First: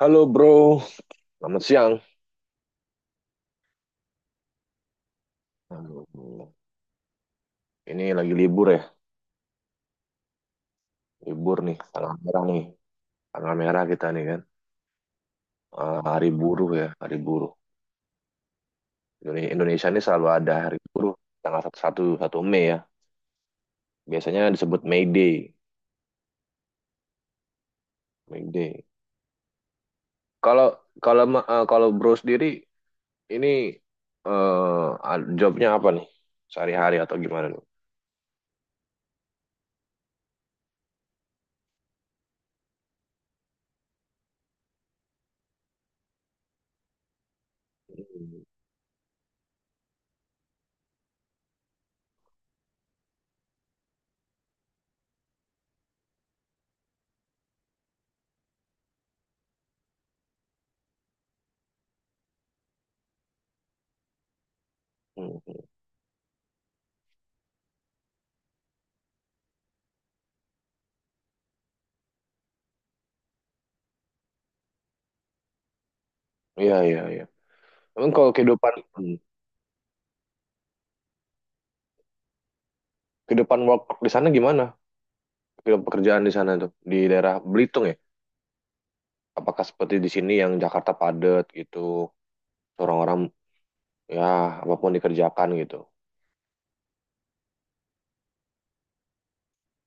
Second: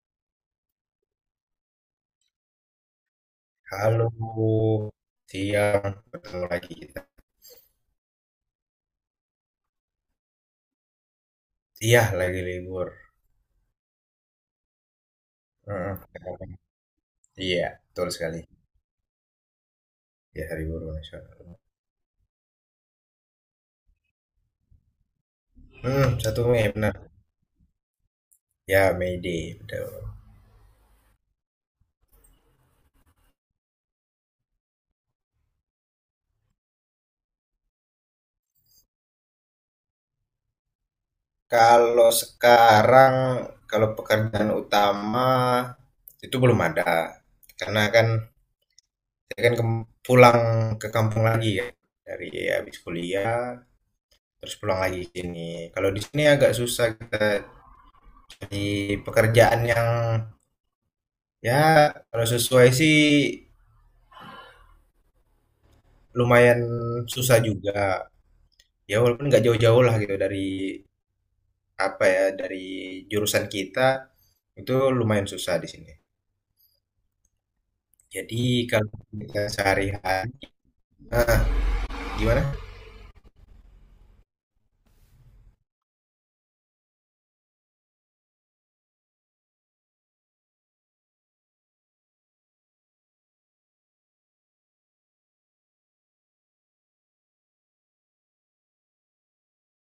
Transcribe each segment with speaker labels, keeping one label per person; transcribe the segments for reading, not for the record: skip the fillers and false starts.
Speaker 1: Halo, bro, selamat siang.
Speaker 2: Halo, siang
Speaker 1: Halo,
Speaker 2: ketemu
Speaker 1: bro.
Speaker 2: lagi kita.
Speaker 1: Ini lagi libur ya, libur
Speaker 2: Iya, lagi
Speaker 1: nih,
Speaker 2: libur.
Speaker 1: tanggal merah kita nih kan.
Speaker 2: Heeh,
Speaker 1: Eh, hari
Speaker 2: benar.
Speaker 1: buruh ya, hari buruh.
Speaker 2: Iya, betul sekali.
Speaker 1: Indonesia ini selalu
Speaker 2: Ya,
Speaker 1: ada
Speaker 2: hari
Speaker 1: hari
Speaker 2: buruh
Speaker 1: buruh
Speaker 2: nasional.
Speaker 1: tanggal satu satu satu Mei ya, biasanya disebut May Day,
Speaker 2: Hmm, 1 Mei benar.
Speaker 1: May Day.
Speaker 2: Ya, May Day, betul.
Speaker 1: Kalau kalau ma- eh, Kalau bro sendiri ini jobnya apa nih, sehari-hari atau gimana nih?
Speaker 2: Kalau sekarang, kalau pekerjaan utama itu belum ada, karena kan
Speaker 1: Hmm,
Speaker 2: saya kan pulang ke kampung lagi ya dari habis kuliah, terus pulang lagi ke sini. Kalau di sini agak susah kita di pekerjaan. Ya, kalau sesuai sih
Speaker 1: hmm, hmm.
Speaker 2: lumayan susah juga. Ya walaupun nggak jauh-jauh lah gitu dari apa ya dari jurusan kita itu lumayan susah di sini.
Speaker 1: Iya, iya, iya. Emang kalau
Speaker 2: Jadi
Speaker 1: kehidupan
Speaker 2: kalau kita sehari-hari gimana?
Speaker 1: kehidupan work di sana gimana? Ke pekerjaan di sana tuh di daerah Belitung ya? Apakah seperti di sini yang Jakarta padat gitu, orang-orang, ya, apapun dikerjakan gitu.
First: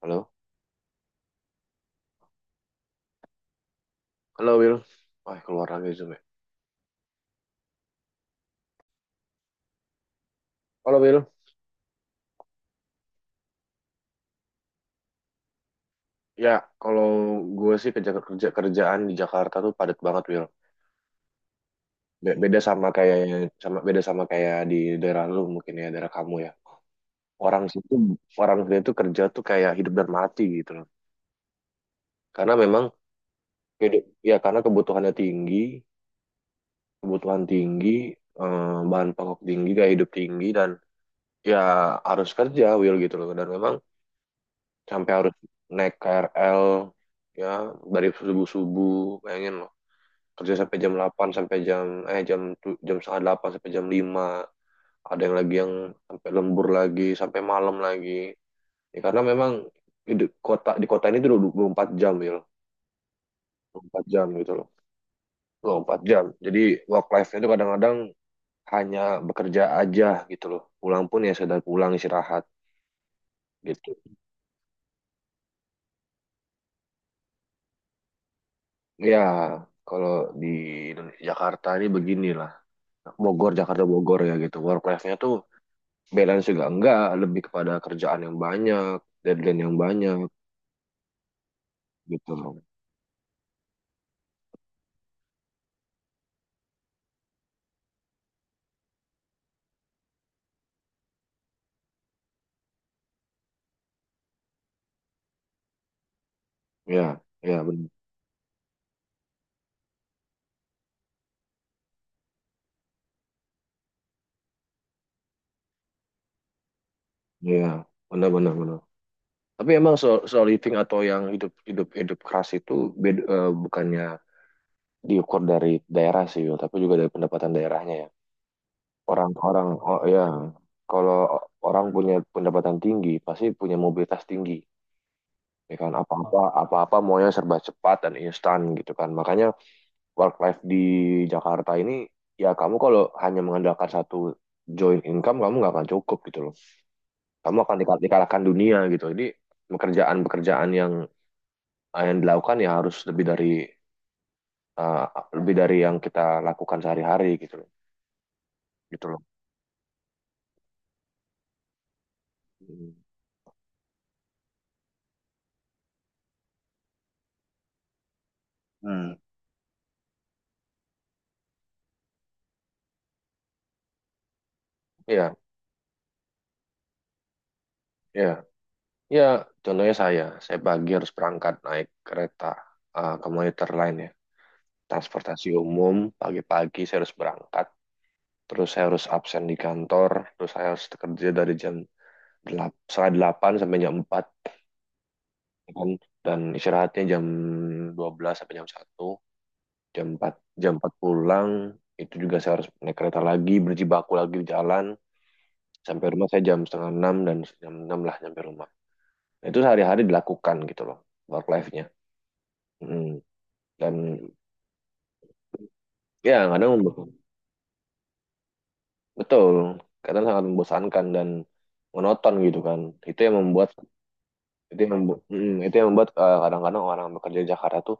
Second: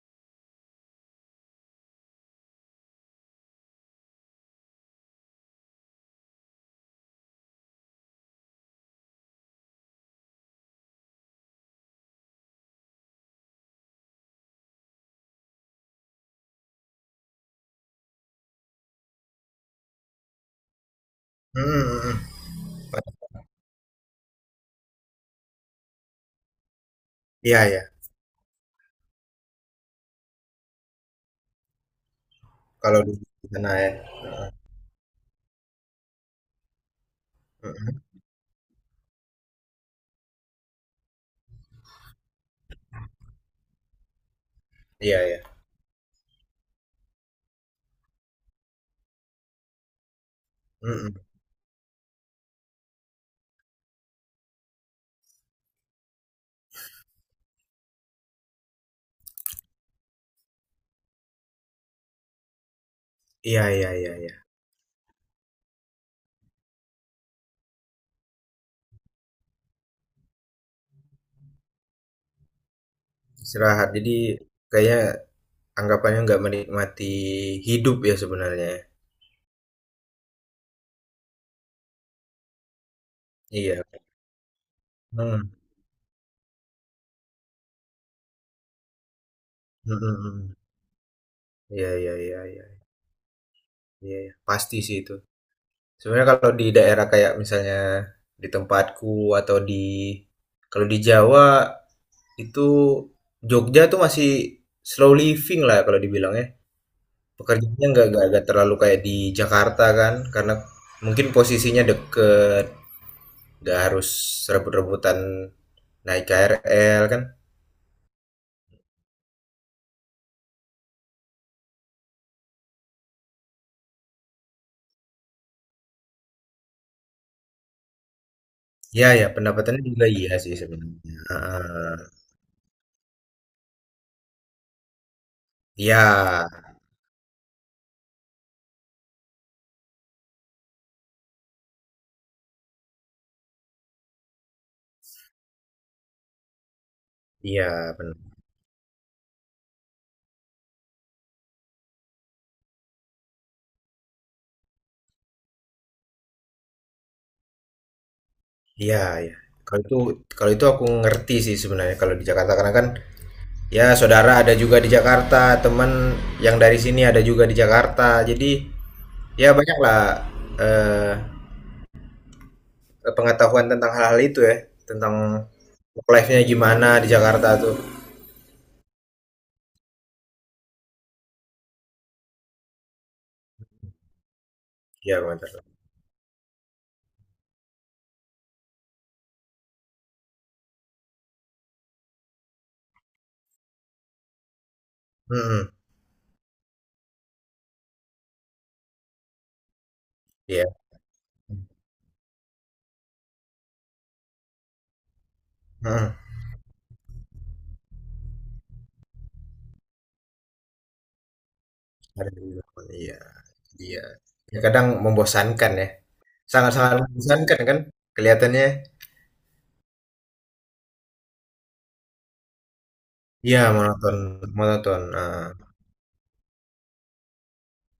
Speaker 1: Halo, halo Will. Wah, keluar lagi zoom ya. Halo Will. Ya, kalau gue sih kerja kerja kerjaan di Jakarta tuh padat banget, Will.
Speaker 2: Hmm, hmm,
Speaker 1: Beda
Speaker 2: hmm.
Speaker 1: sama kayak, beda sama kayak di daerah lu, mungkin ya, daerah kamu ya.
Speaker 2: Iya
Speaker 1: Orang
Speaker 2: ya.
Speaker 1: situ Orang situ tuh kerja tuh kayak hidup dan mati gitu loh. Karena memang
Speaker 2: Kalau di sana ya.
Speaker 1: ya, karena kebutuhannya tinggi, kebutuhan
Speaker 2: Hmm,
Speaker 1: tinggi,
Speaker 2: hmm.
Speaker 1: bahan pokok tinggi, gaya hidup tinggi, dan ya harus kerja, Will, gitu loh. Dan memang sampai
Speaker 2: Iya
Speaker 1: harus
Speaker 2: ya.
Speaker 1: naik KRL, ya, dari subuh-subuh, bayangin loh. Kerja sampai jam
Speaker 2: Hmm, hmm.
Speaker 1: 8 sampai jam setengah 8 sampai jam lima. Ada yang sampai lembur lagi, sampai malam lagi. Ya, karena memang di kota, di kota ini tuh 24 jam, Will.
Speaker 2: Iya
Speaker 1: Dua puluh
Speaker 2: iya
Speaker 1: empat
Speaker 2: iya
Speaker 1: jam
Speaker 2: iya.
Speaker 1: gitu loh. Dua puluh empat jam. Jadi work life-nya itu kadang-kadang hanya bekerja aja gitu loh. Pulang pun ya sekedar pulang istirahat
Speaker 2: Istirahat.
Speaker 1: gitu.
Speaker 2: Jadi kayaknya anggapannya nggak menikmati hidup ya sebenarnya. Ya.
Speaker 1: Ya, kalau di Jakarta ini beginilah. Bogor,
Speaker 2: Iya.
Speaker 1: Jakarta Bogor ya gitu. Work life-nya tuh
Speaker 2: Hmm,
Speaker 1: balance juga enggak, lebih kepada kerjaan yang banyak, deadline yang
Speaker 2: hmm,
Speaker 1: banyak
Speaker 2: hmm, hmm. Iya iya
Speaker 1: gitu
Speaker 2: iya.
Speaker 1: loh.
Speaker 2: Iya. Iya, iya. Pasti sih itu. Sebenarnya kalau di daerah kayak misalnya di tempatku atau di kalau di Jawa itu Jogja tuh masih slow living lah kalau dibilang ya.
Speaker 1: Ya, ya
Speaker 2: Pekerjaannya
Speaker 1: benar.
Speaker 2: nggak terlalu kayak di Jakarta kan, karena mungkin posisinya deket, nggak harus rebut-rebutan naik KRL kan.
Speaker 1: Ya, benar, benar, benar. Tapi emang slow living atau yang hidup hidup hidup keras itu bukannya diukur dari daerah sih, Wil, tapi juga dari pendapatan daerahnya ya.
Speaker 2: Ya ya
Speaker 1: Orang-orang,
Speaker 2: pendapatannya
Speaker 1: oh
Speaker 2: juga
Speaker 1: ya,
Speaker 2: iya sih sebenarnya.
Speaker 1: kalau orang
Speaker 2: Ah,
Speaker 1: punya pendapatan tinggi, pasti punya mobilitas tinggi, ya kan?
Speaker 2: iya,
Speaker 1: Apa-apa, apa-apa maunya serba cepat dan instan gitu kan. Makanya work life di Jakarta ini, ya kamu kalau hanya mengandalkan satu joint income, kamu nggak akan cukup gitu loh. Kamu
Speaker 2: iya
Speaker 1: akan
Speaker 2: benar.
Speaker 1: dikalahkan dunia gitu. Jadi pekerjaan-pekerjaan yang dilakukan ya harus uh, lebih dari yang kita lakukan sehari-hari gitu loh,
Speaker 2: Iya,
Speaker 1: gitu loh.
Speaker 2: iya. Kalau itu kalau itu aku ngerti sih sebenarnya kalau di Jakarta karena kan
Speaker 1: Hmm.
Speaker 2: ya saudara ada juga di Jakarta, teman yang dari sini ada juga di Jakarta. Jadi
Speaker 1: Hmm.
Speaker 2: ya banyaklah eh, pengetahuan tentang hal-hal itu ya,
Speaker 1: Iya,
Speaker 2: tentang work life-nya gimana di Jakarta tuh.
Speaker 1: iya. Ya, contohnya saya pagi harus berangkat naik kereta, komuter lain ya,
Speaker 2: Iya,
Speaker 1: transportasi
Speaker 2: benar.
Speaker 1: umum. Pagi-pagi saya harus berangkat, terus saya harus absen di kantor, terus saya harus kerja dari jam 8, setengah 8 sampai jam 4
Speaker 2: Hmm,
Speaker 1: kan? Dan istirahatnya jam 12 sampai jam satu, jam 4 jam
Speaker 2: iya.
Speaker 1: 4 pulang, itu juga saya harus naik kereta lagi, berjibaku lagi di jalan, sampai
Speaker 2: Hmm,
Speaker 1: rumah saya jam setengah 6 dan jam 6 lah sampai rumah. Nah, itu sehari-hari dilakukan gitu loh, work life-nya.
Speaker 2: ada di Jakarta. Iya,
Speaker 1: Hmm.
Speaker 2: iya.
Speaker 1: Dan
Speaker 2: Ya, kadang membosankan ya.
Speaker 1: ya kadang
Speaker 2: Sangat-sangat membosankan kan kelihatannya.
Speaker 1: betul, kadang sangat membosankan dan monoton gitu kan, itu yang
Speaker 2: Iya,
Speaker 1: membuat
Speaker 2: monoton, monoton. Eh.
Speaker 1: itu yang membuat, eh, kadang-kadang orang bekerja di Jakarta tuh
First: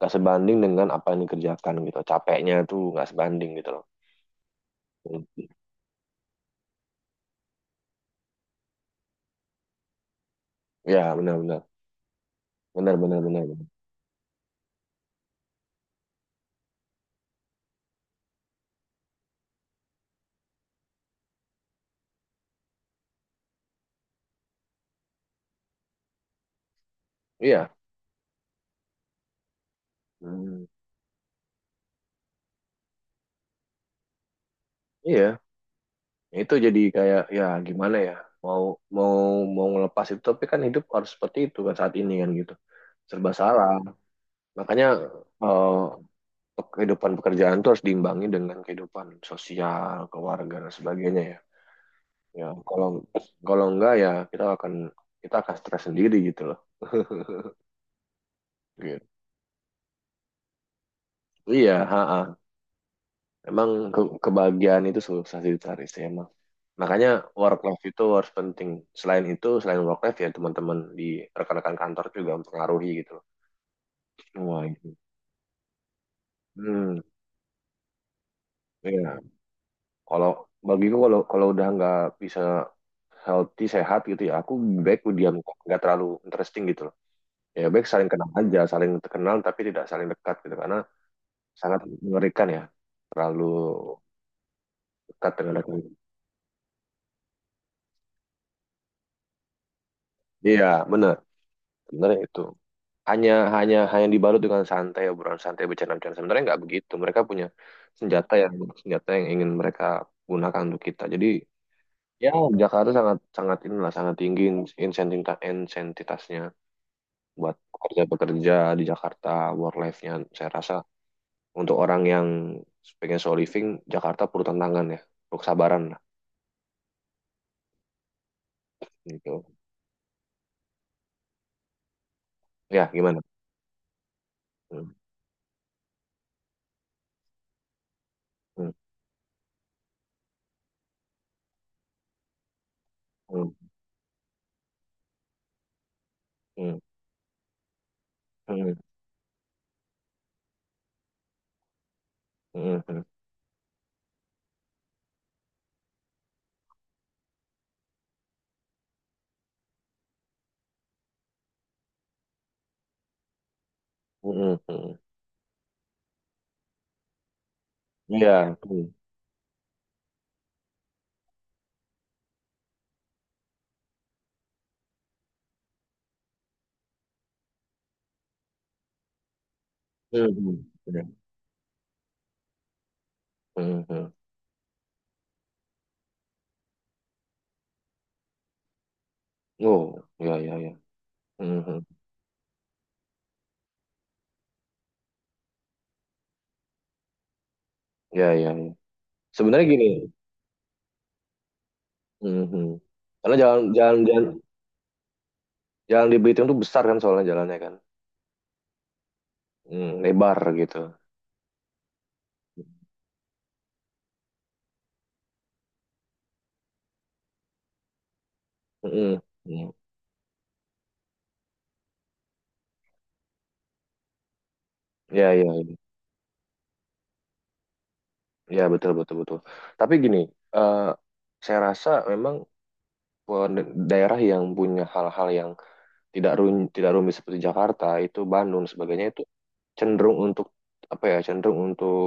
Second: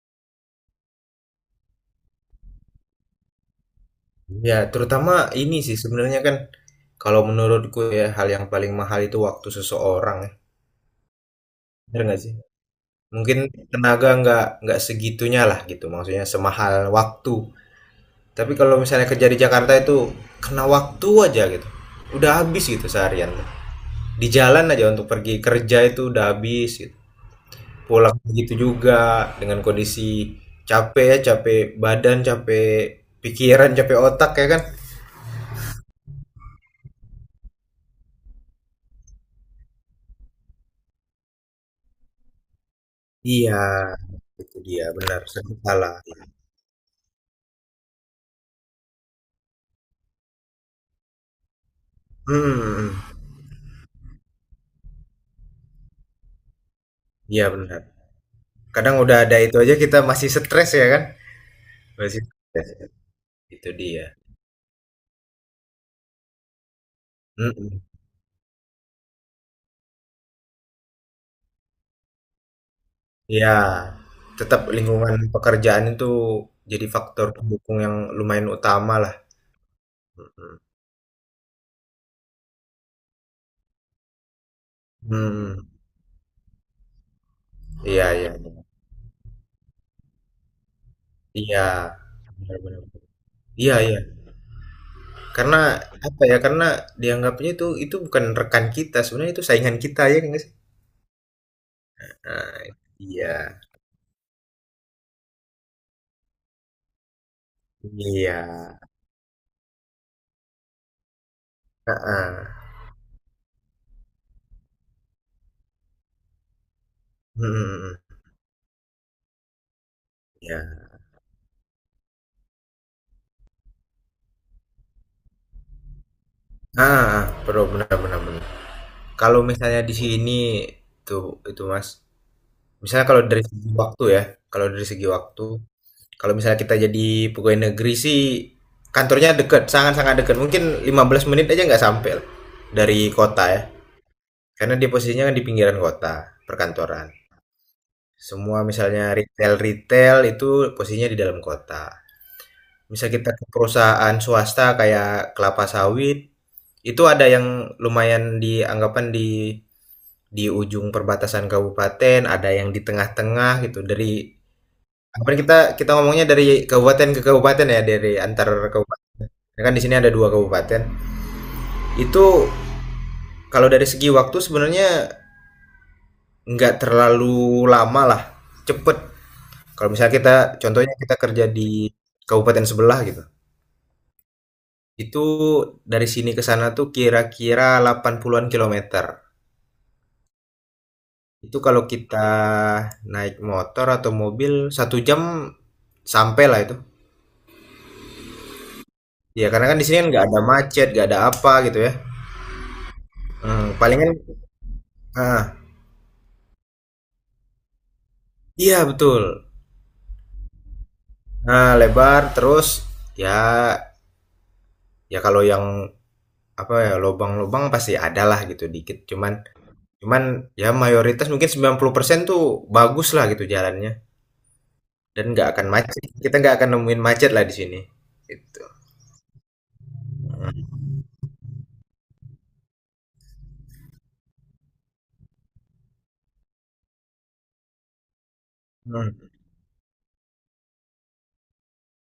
Speaker 1: gak sebanding dengan apa yang dikerjakan gitu, capeknya tuh gak sebanding gitu loh.
Speaker 2: Ya, terutama ini sih sebenarnya kan kalau menurutku ya hal yang paling mahal itu waktu seseorang, ya.
Speaker 1: ya benar-benar
Speaker 2: Bener nggak sih?
Speaker 1: Benar-benar
Speaker 2: Mungkin
Speaker 1: benar,
Speaker 2: tenaga nggak segitunya lah gitu, maksudnya semahal waktu. Tapi kalau misalnya kerja di Jakarta itu kena waktu aja gitu, udah habis gitu seharian. Di jalan aja untuk pergi kerja itu udah habis gitu.
Speaker 1: iya.
Speaker 2: Pulang begitu juga dengan kondisi
Speaker 1: Hmm,
Speaker 2: capek ya, capek badan, capek pikiran, capek otak ya kan?
Speaker 1: iya, itu jadi kayak, ya gimana ya, mau mau mau ngelepas itu tapi kan hidup harus seperti itu kan saat ini kan gitu, serba
Speaker 2: Iya,
Speaker 1: salah.
Speaker 2: itu dia
Speaker 1: Makanya,
Speaker 2: benar, sering
Speaker 1: eh,
Speaker 2: salah.
Speaker 1: kehidupan pekerjaan tuh harus diimbangi dengan kehidupan sosial, keluarga dan sebagainya ya. Ya, kalau
Speaker 2: Hmm,
Speaker 1: kalau enggak ya kita akan stres sendiri gitu loh.
Speaker 2: iya benar. Kadang
Speaker 1: Gitu.
Speaker 2: udah ada itu aja kita masih stres ya kan?
Speaker 1: Iya, ha
Speaker 2: Masih
Speaker 1: -ha.
Speaker 2: stres, ya. Itu
Speaker 1: Emang ke
Speaker 2: dia.
Speaker 1: kebahagiaan itu susah dicari sih emang. Makanya work
Speaker 2: Mhm,
Speaker 1: life itu harus penting. Selain itu, selain work life ya teman-teman di rekan-rekan kantor juga mempengaruhi gitu loh.
Speaker 2: iya, tetap
Speaker 1: Wah, gitu.
Speaker 2: lingkungan pekerjaan itu jadi
Speaker 1: Hmm,
Speaker 2: faktor pendukung yang lumayan utama lah,
Speaker 1: iya. Kalau
Speaker 2: mhm,
Speaker 1: bagiku kalau kalau udah nggak bisa healthy sehat gitu ya, aku baik diam kok,
Speaker 2: mhm,
Speaker 1: nggak terlalu interesting gitu. Ya, baik
Speaker 2: iya
Speaker 1: saling kenal
Speaker 2: iya iya.
Speaker 1: aja saling terkenal tapi tidak saling dekat gitu, karena
Speaker 2: Iya,
Speaker 1: sangat mengerikan
Speaker 2: benar
Speaker 1: ya
Speaker 2: benar.
Speaker 1: terlalu
Speaker 2: Iya iya,
Speaker 1: dekat dengan
Speaker 2: karena
Speaker 1: dekat.
Speaker 2: apa ya, karena dianggapnya itu bukan rekan kita, sebenarnya itu saingan kita ya nggak sih?
Speaker 1: Iya benar, sebenarnya itu
Speaker 2: Nah,
Speaker 1: hanya
Speaker 2: iya,
Speaker 1: hanya hanya dibalut dengan santai, obrolan santai, bercanda-bercanda, sebenarnya nggak begitu mereka punya senjata
Speaker 2: iya,
Speaker 1: yang senjata yang ingin mereka gunakan untuk kita, jadi ya
Speaker 2: heeh.
Speaker 1: Jakarta sangat sangat inilah, sangat tinggi insentitasnya buat
Speaker 2: Mhm
Speaker 1: pekerja-pekerja di Jakarta. Work life-nya saya rasa
Speaker 2: ya.
Speaker 1: untuk orang yang pengen solo living, Jakarta perlu tantangan ya, perlu kesabaran lah
Speaker 2: Ah, perlu, benar-benar. Bener. Kalau
Speaker 1: gitu,
Speaker 2: misalnya di sini tuh itu, Mas,
Speaker 1: ya
Speaker 2: misalnya
Speaker 1: gimana.
Speaker 2: kalau dari
Speaker 1: Hmm,
Speaker 2: segi waktu, kalau misalnya kita jadi pegawai negeri sih
Speaker 1: hmm,
Speaker 2: kantornya deket, sangat-sangat deket, mungkin 15 menit aja nggak sampai lah dari kota ya,
Speaker 1: hmm,
Speaker 2: karena dia posisinya kan di pinggiran kota,
Speaker 1: hmm,
Speaker 2: perkantoran. Semua
Speaker 1: hmm,
Speaker 2: misalnya retail-retail itu posisinya di dalam kota.
Speaker 1: hmm, hmm,
Speaker 2: Misal kita ke perusahaan swasta kayak kelapa sawit, itu ada yang lumayan dianggapan di di ujung perbatasan kabupaten, ada yang di tengah-tengah gitu. Dari
Speaker 1: hmm, hmm. Hmm.
Speaker 2: anggapan kita kita ngomongnya dari kabupaten ke kabupaten ya, dari
Speaker 1: Iya.
Speaker 2: antar
Speaker 1: Hmm,
Speaker 2: kabupaten. Karena kan di sini ada dua kabupaten. Itu kalau dari segi waktu sebenarnya nggak terlalu lama lah, cepet. Kalau misalnya
Speaker 1: hmm,
Speaker 2: kita
Speaker 1: hmm,
Speaker 2: contohnya kita
Speaker 1: iya.
Speaker 2: kerja di kabupaten sebelah gitu.
Speaker 1: Hmm, hmm.
Speaker 2: Itu dari sini ke sana tuh kira-kira 80-an kilometer.
Speaker 1: Oh ya, ya, ya.
Speaker 2: Itu
Speaker 1: Hmm, hmm.
Speaker 2: kalau kita naik motor atau mobil 1 jam sampai lah itu.
Speaker 1: Ya, ya, ya,
Speaker 2: Ya
Speaker 1: sebenarnya
Speaker 2: karena kan di
Speaker 1: gini.
Speaker 2: sini kan nggak ada macet, nggak ada apa gitu ya.
Speaker 1: Hmm, hmm. Karena
Speaker 2: Hmm, palingan,
Speaker 1: jalan,
Speaker 2: ah,
Speaker 1: jalan di Belitung tuh besar kan soalnya jalannya kan
Speaker 2: iya betul.
Speaker 1: hmm lebar gitu.
Speaker 2: Nah lebar terus ya ya kalau yang apa ya lobang-lobang pasti ada lah gitu dikit.
Speaker 1: Hmm,
Speaker 2: Cuman
Speaker 1: hmm.
Speaker 2: cuman ya mayoritas mungkin 90% tuh bagus lah gitu jalannya dan
Speaker 1: Ya, ya,
Speaker 2: nggak akan
Speaker 1: ya.
Speaker 2: macet. Kita nggak akan nemuin macet lah di sini.
Speaker 1: Ya,
Speaker 2: Gitu.
Speaker 1: betul, betul, betul, tapi gini, eh, saya rasa memang, daerah yang punya hal-hal yang tidak rumit seperti Jakarta itu Bandung dan sebagainya itu
Speaker 2: Mmm,
Speaker 1: cenderung untuk apa ya, cenderung untuk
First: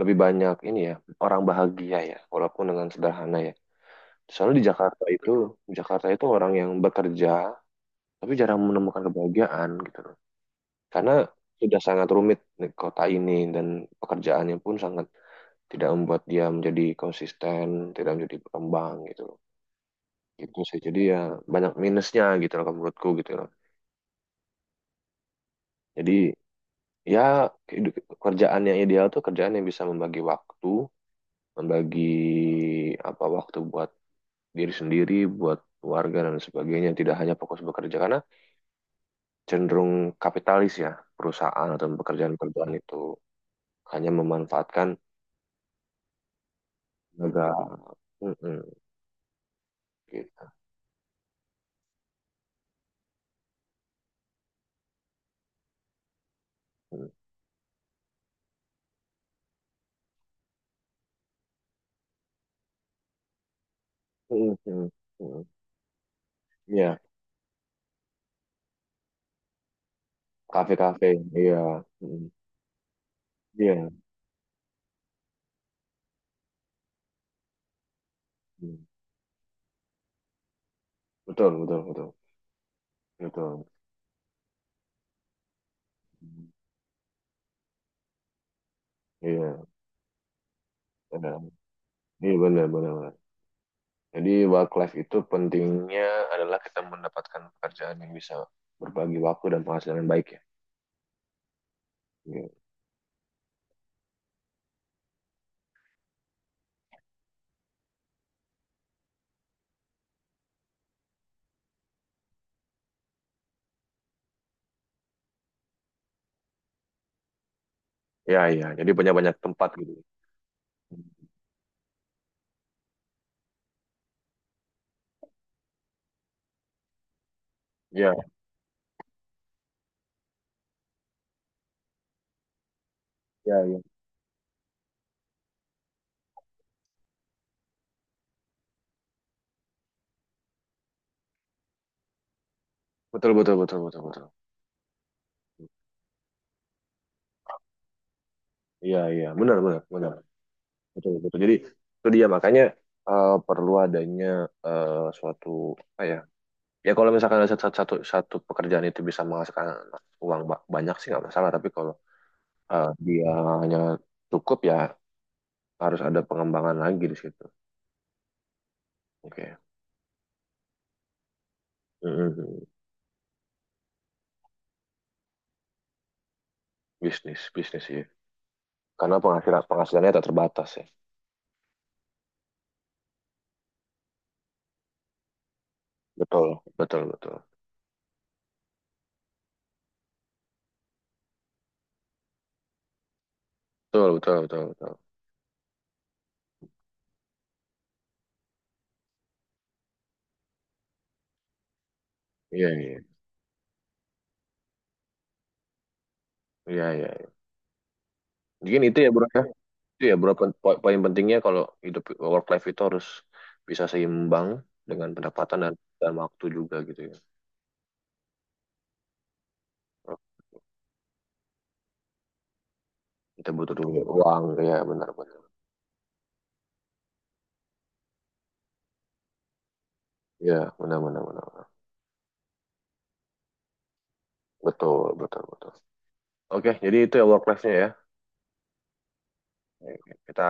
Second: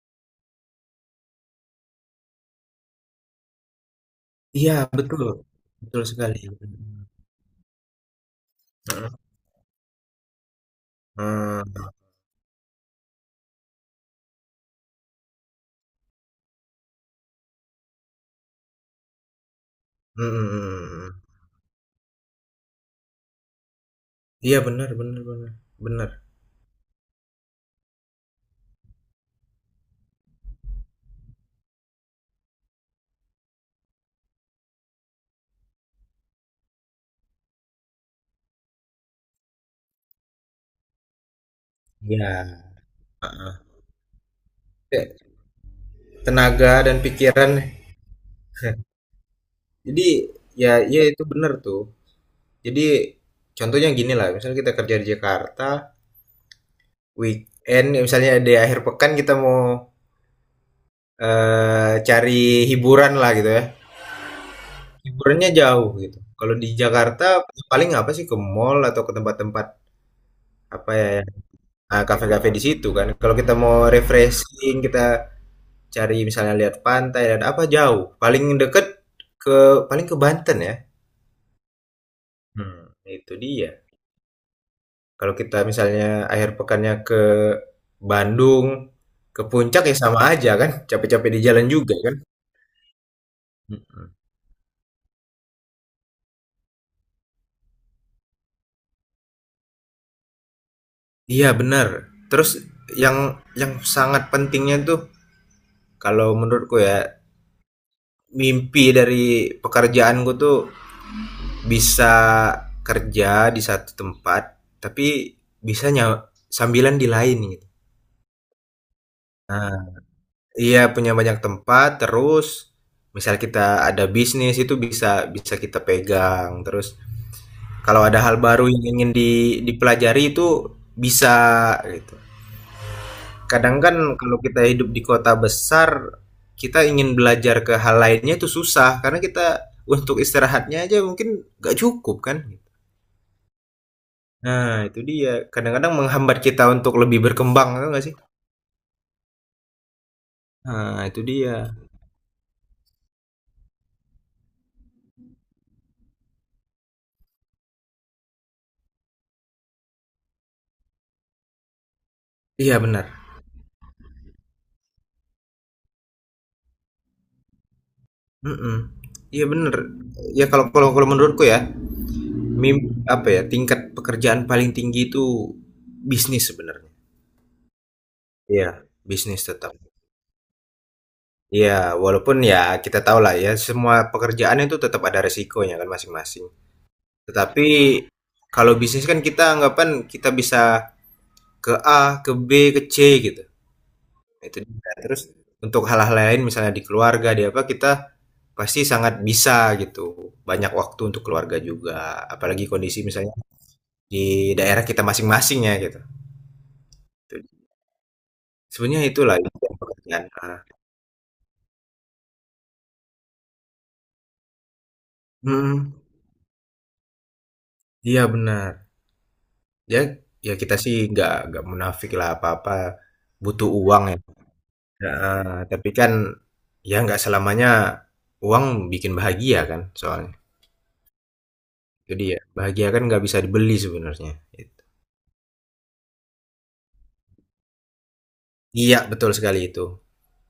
Speaker 1: lebih banyak ini ya, orang bahagia ya walaupun dengan sederhana ya, soalnya
Speaker 2: iya betul,
Speaker 1: Di
Speaker 2: betul
Speaker 1: Jakarta itu
Speaker 2: sekali,
Speaker 1: orang yang
Speaker 2: mhm,
Speaker 1: bekerja tapi jarang menemukan kebahagiaan gitu loh, karena sudah
Speaker 2: eee,
Speaker 1: sangat rumit di kota ini dan pekerjaannya pun sangat tidak membuat dia menjadi konsisten, tidak menjadi berkembang gitu loh.
Speaker 2: mhm
Speaker 1: Gitu sih, jadi
Speaker 2: mhm.
Speaker 1: ya banyak minusnya gitu loh kalau menurutku gitu loh.
Speaker 2: Iya benar benar benar benar.
Speaker 1: Jadi ya, kehidu- kerjaan yang ideal tuh kerjaan yang bisa membagi waktu, membagi apa, waktu buat diri sendiri, buat keluarga dan sebagainya, tidak hanya fokus bekerja karena cenderung kapitalis ya, perusahaan atau
Speaker 2: Iya,
Speaker 1: pekerjaan-pekerjaan itu hanya memanfaatkan
Speaker 2: kayak tenaga dan
Speaker 1: tenaga.
Speaker 2: pikiran
Speaker 1: Mm-mm,
Speaker 2: jadi
Speaker 1: gitu.
Speaker 2: ya ya itu benar tuh. Jadi contohnya gini lah misalnya kita kerja di Jakarta, weekend ya misalnya di akhir pekan kita mau, cari hiburan lah gitu ya,
Speaker 1: Mm-mm, mm-mm.
Speaker 2: hiburannya jauh gitu. Kalau di
Speaker 1: Iya,
Speaker 2: Jakarta paling apa sih, ke mall atau ke tempat-tempat apa
Speaker 1: kafe-kafe,
Speaker 2: ya
Speaker 1: iya, mm-mm,
Speaker 2: kafe-kafe di situ kan. Kalau kita mau
Speaker 1: iya,
Speaker 2: refreshing, kita cari misalnya lihat pantai dan apa jauh. Paling
Speaker 1: mm,
Speaker 2: deket ke paling ke Banten ya.
Speaker 1: betul, betul, betul,
Speaker 2: Hmm, itu
Speaker 1: betul,
Speaker 2: dia. Kalau kita misalnya
Speaker 1: mm,
Speaker 2: akhir pekannya ke Bandung, ke
Speaker 1: iya,
Speaker 2: puncak ya sama aja kan. Capek-capek
Speaker 1: benar,
Speaker 2: di jalan juga kan.
Speaker 1: iya benar, benar.
Speaker 2: Mm-mm.
Speaker 1: Jadi work life itu pentingnya adalah kita mendapatkan pekerjaan yang bisa berbagi waktu dan penghasilan yang baik ya.
Speaker 2: Iya benar.
Speaker 1: Iya,
Speaker 2: Terus yang yang sangat pentingnya tuh kalau menurutku ya mimpi dari pekerjaanku tuh bisa kerja di satu tempat tapi bisa sambilan di lain gitu.
Speaker 1: iya, iya. Jadi banyak-banyak tempat
Speaker 2: Nah,
Speaker 1: gitu.
Speaker 2: iya punya banyak tempat terus misal kita ada bisnis itu bisa bisa kita pegang terus kalau
Speaker 1: Iya,
Speaker 2: ada hal baru yang ingin dipelajari itu bisa gitu.
Speaker 1: iya, iya.
Speaker 2: Kadang kan kalau kita hidup di kota besar kita ingin belajar ke hal lainnya itu susah karena kita untuk istirahatnya aja mungkin gak cukup kan.
Speaker 1: Betul, betul, betul, betul, betul.
Speaker 2: Nah, itu dia. Kadang-kadang menghambat kita untuk lebih berkembang, tau nggak sih?
Speaker 1: Iya, iya. Benar, benar, benar.
Speaker 2: Nah,
Speaker 1: Betul,
Speaker 2: itu
Speaker 1: betul.
Speaker 2: dia.
Speaker 1: Jadi itu dia makanya, eh, perlu adanya, eh, suatu apa ya? Ya kalau misalkan ada satu pekerjaan itu bisa menghasilkan uang banyak sih nggak masalah. Tapi kalau
Speaker 2: Iya,
Speaker 1: eh,
Speaker 2: benar.
Speaker 1: dia hanya cukup ya, harus ada pengembangan lagi di situ.
Speaker 2: Mhm. Iya,
Speaker 1: Oke.
Speaker 2: benar. Ya kalau kalau kalau menurutku ya,
Speaker 1: Mm-mm.
Speaker 2: mim apa ya, tingkat pekerjaan paling tinggi itu bisnis sebenarnya.
Speaker 1: Bisnis, bisnis sih,
Speaker 2: Iya,
Speaker 1: karena
Speaker 2: bisnis tetap.
Speaker 1: penghasilannya tak terbatas ya.
Speaker 2: Iya, walaupun ya kita tahu lah ya, semua pekerjaan itu tetap ada resikonya kan masing-masing.
Speaker 1: Betul, betul, betul,
Speaker 2: Tetapi kalau bisnis kan kita anggapan kita bisa ke A, ke B, ke C gitu.
Speaker 1: betul, betul,
Speaker 2: Itu
Speaker 1: betul,
Speaker 2: dia.
Speaker 1: betul.
Speaker 2: Terus untuk hal-hal lain misalnya di keluarga, di apa, kita pasti sangat bisa gitu. Banyak waktu untuk keluarga juga, apalagi
Speaker 1: Iya, iya,
Speaker 2: kondisi misalnya di daerah kita masing masingnya gitu.
Speaker 1: iya, iya,
Speaker 2: Itu
Speaker 1: iya.
Speaker 2: dia.
Speaker 1: Mungkin itu
Speaker 2: Sebenarnya
Speaker 1: ya bro
Speaker 2: itulah
Speaker 1: ya,
Speaker 2: impian
Speaker 1: itu ya
Speaker 2: pekerjaan.
Speaker 1: bro
Speaker 2: Ah.
Speaker 1: poin pentingnya kalau hidup work life itu harus bisa seimbang dengan pendapatan
Speaker 2: Mhm.
Speaker 1: dan waktu juga gitu ya.
Speaker 2: Iya benar. Ya ya kita sih nggak munafik lah apa-apa
Speaker 1: Kita
Speaker 2: butuh
Speaker 1: butuh dulu
Speaker 2: uang ya.
Speaker 1: uang ya, benar, benar,
Speaker 2: Heeh, tapi kan ya nggak selamanya uang bikin bahagia kan soalnya.
Speaker 1: ya benar, benar, benar, benar.
Speaker 2: Jadi ya bahagia kan nggak bisa dibeli sebenarnya, gitu.
Speaker 1: Betul, betul, betul. Oke, jadi itu ya work life-nya ya
Speaker 2: Iya betul sekali itu.
Speaker 1: kita.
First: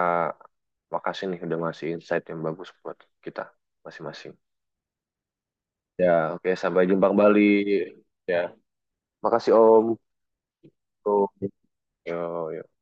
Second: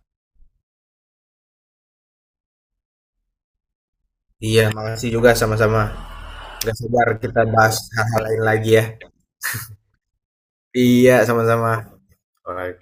Speaker 1: Makasih nih udah ngasih insight yang bagus buat kita masing-masing.
Speaker 2: Iya, makasih juga sama-sama.
Speaker 1: Ya, oke,
Speaker 2: Gak
Speaker 1: sampai jumpa
Speaker 2: sabar
Speaker 1: kembali.
Speaker 2: kita bahas hal-hal
Speaker 1: Ya,
Speaker 2: lain lagi ya.
Speaker 1: makasih Om.
Speaker 2: Iya,
Speaker 1: Tuh.
Speaker 2: sama-sama.
Speaker 1: Yo,
Speaker 2: Alright.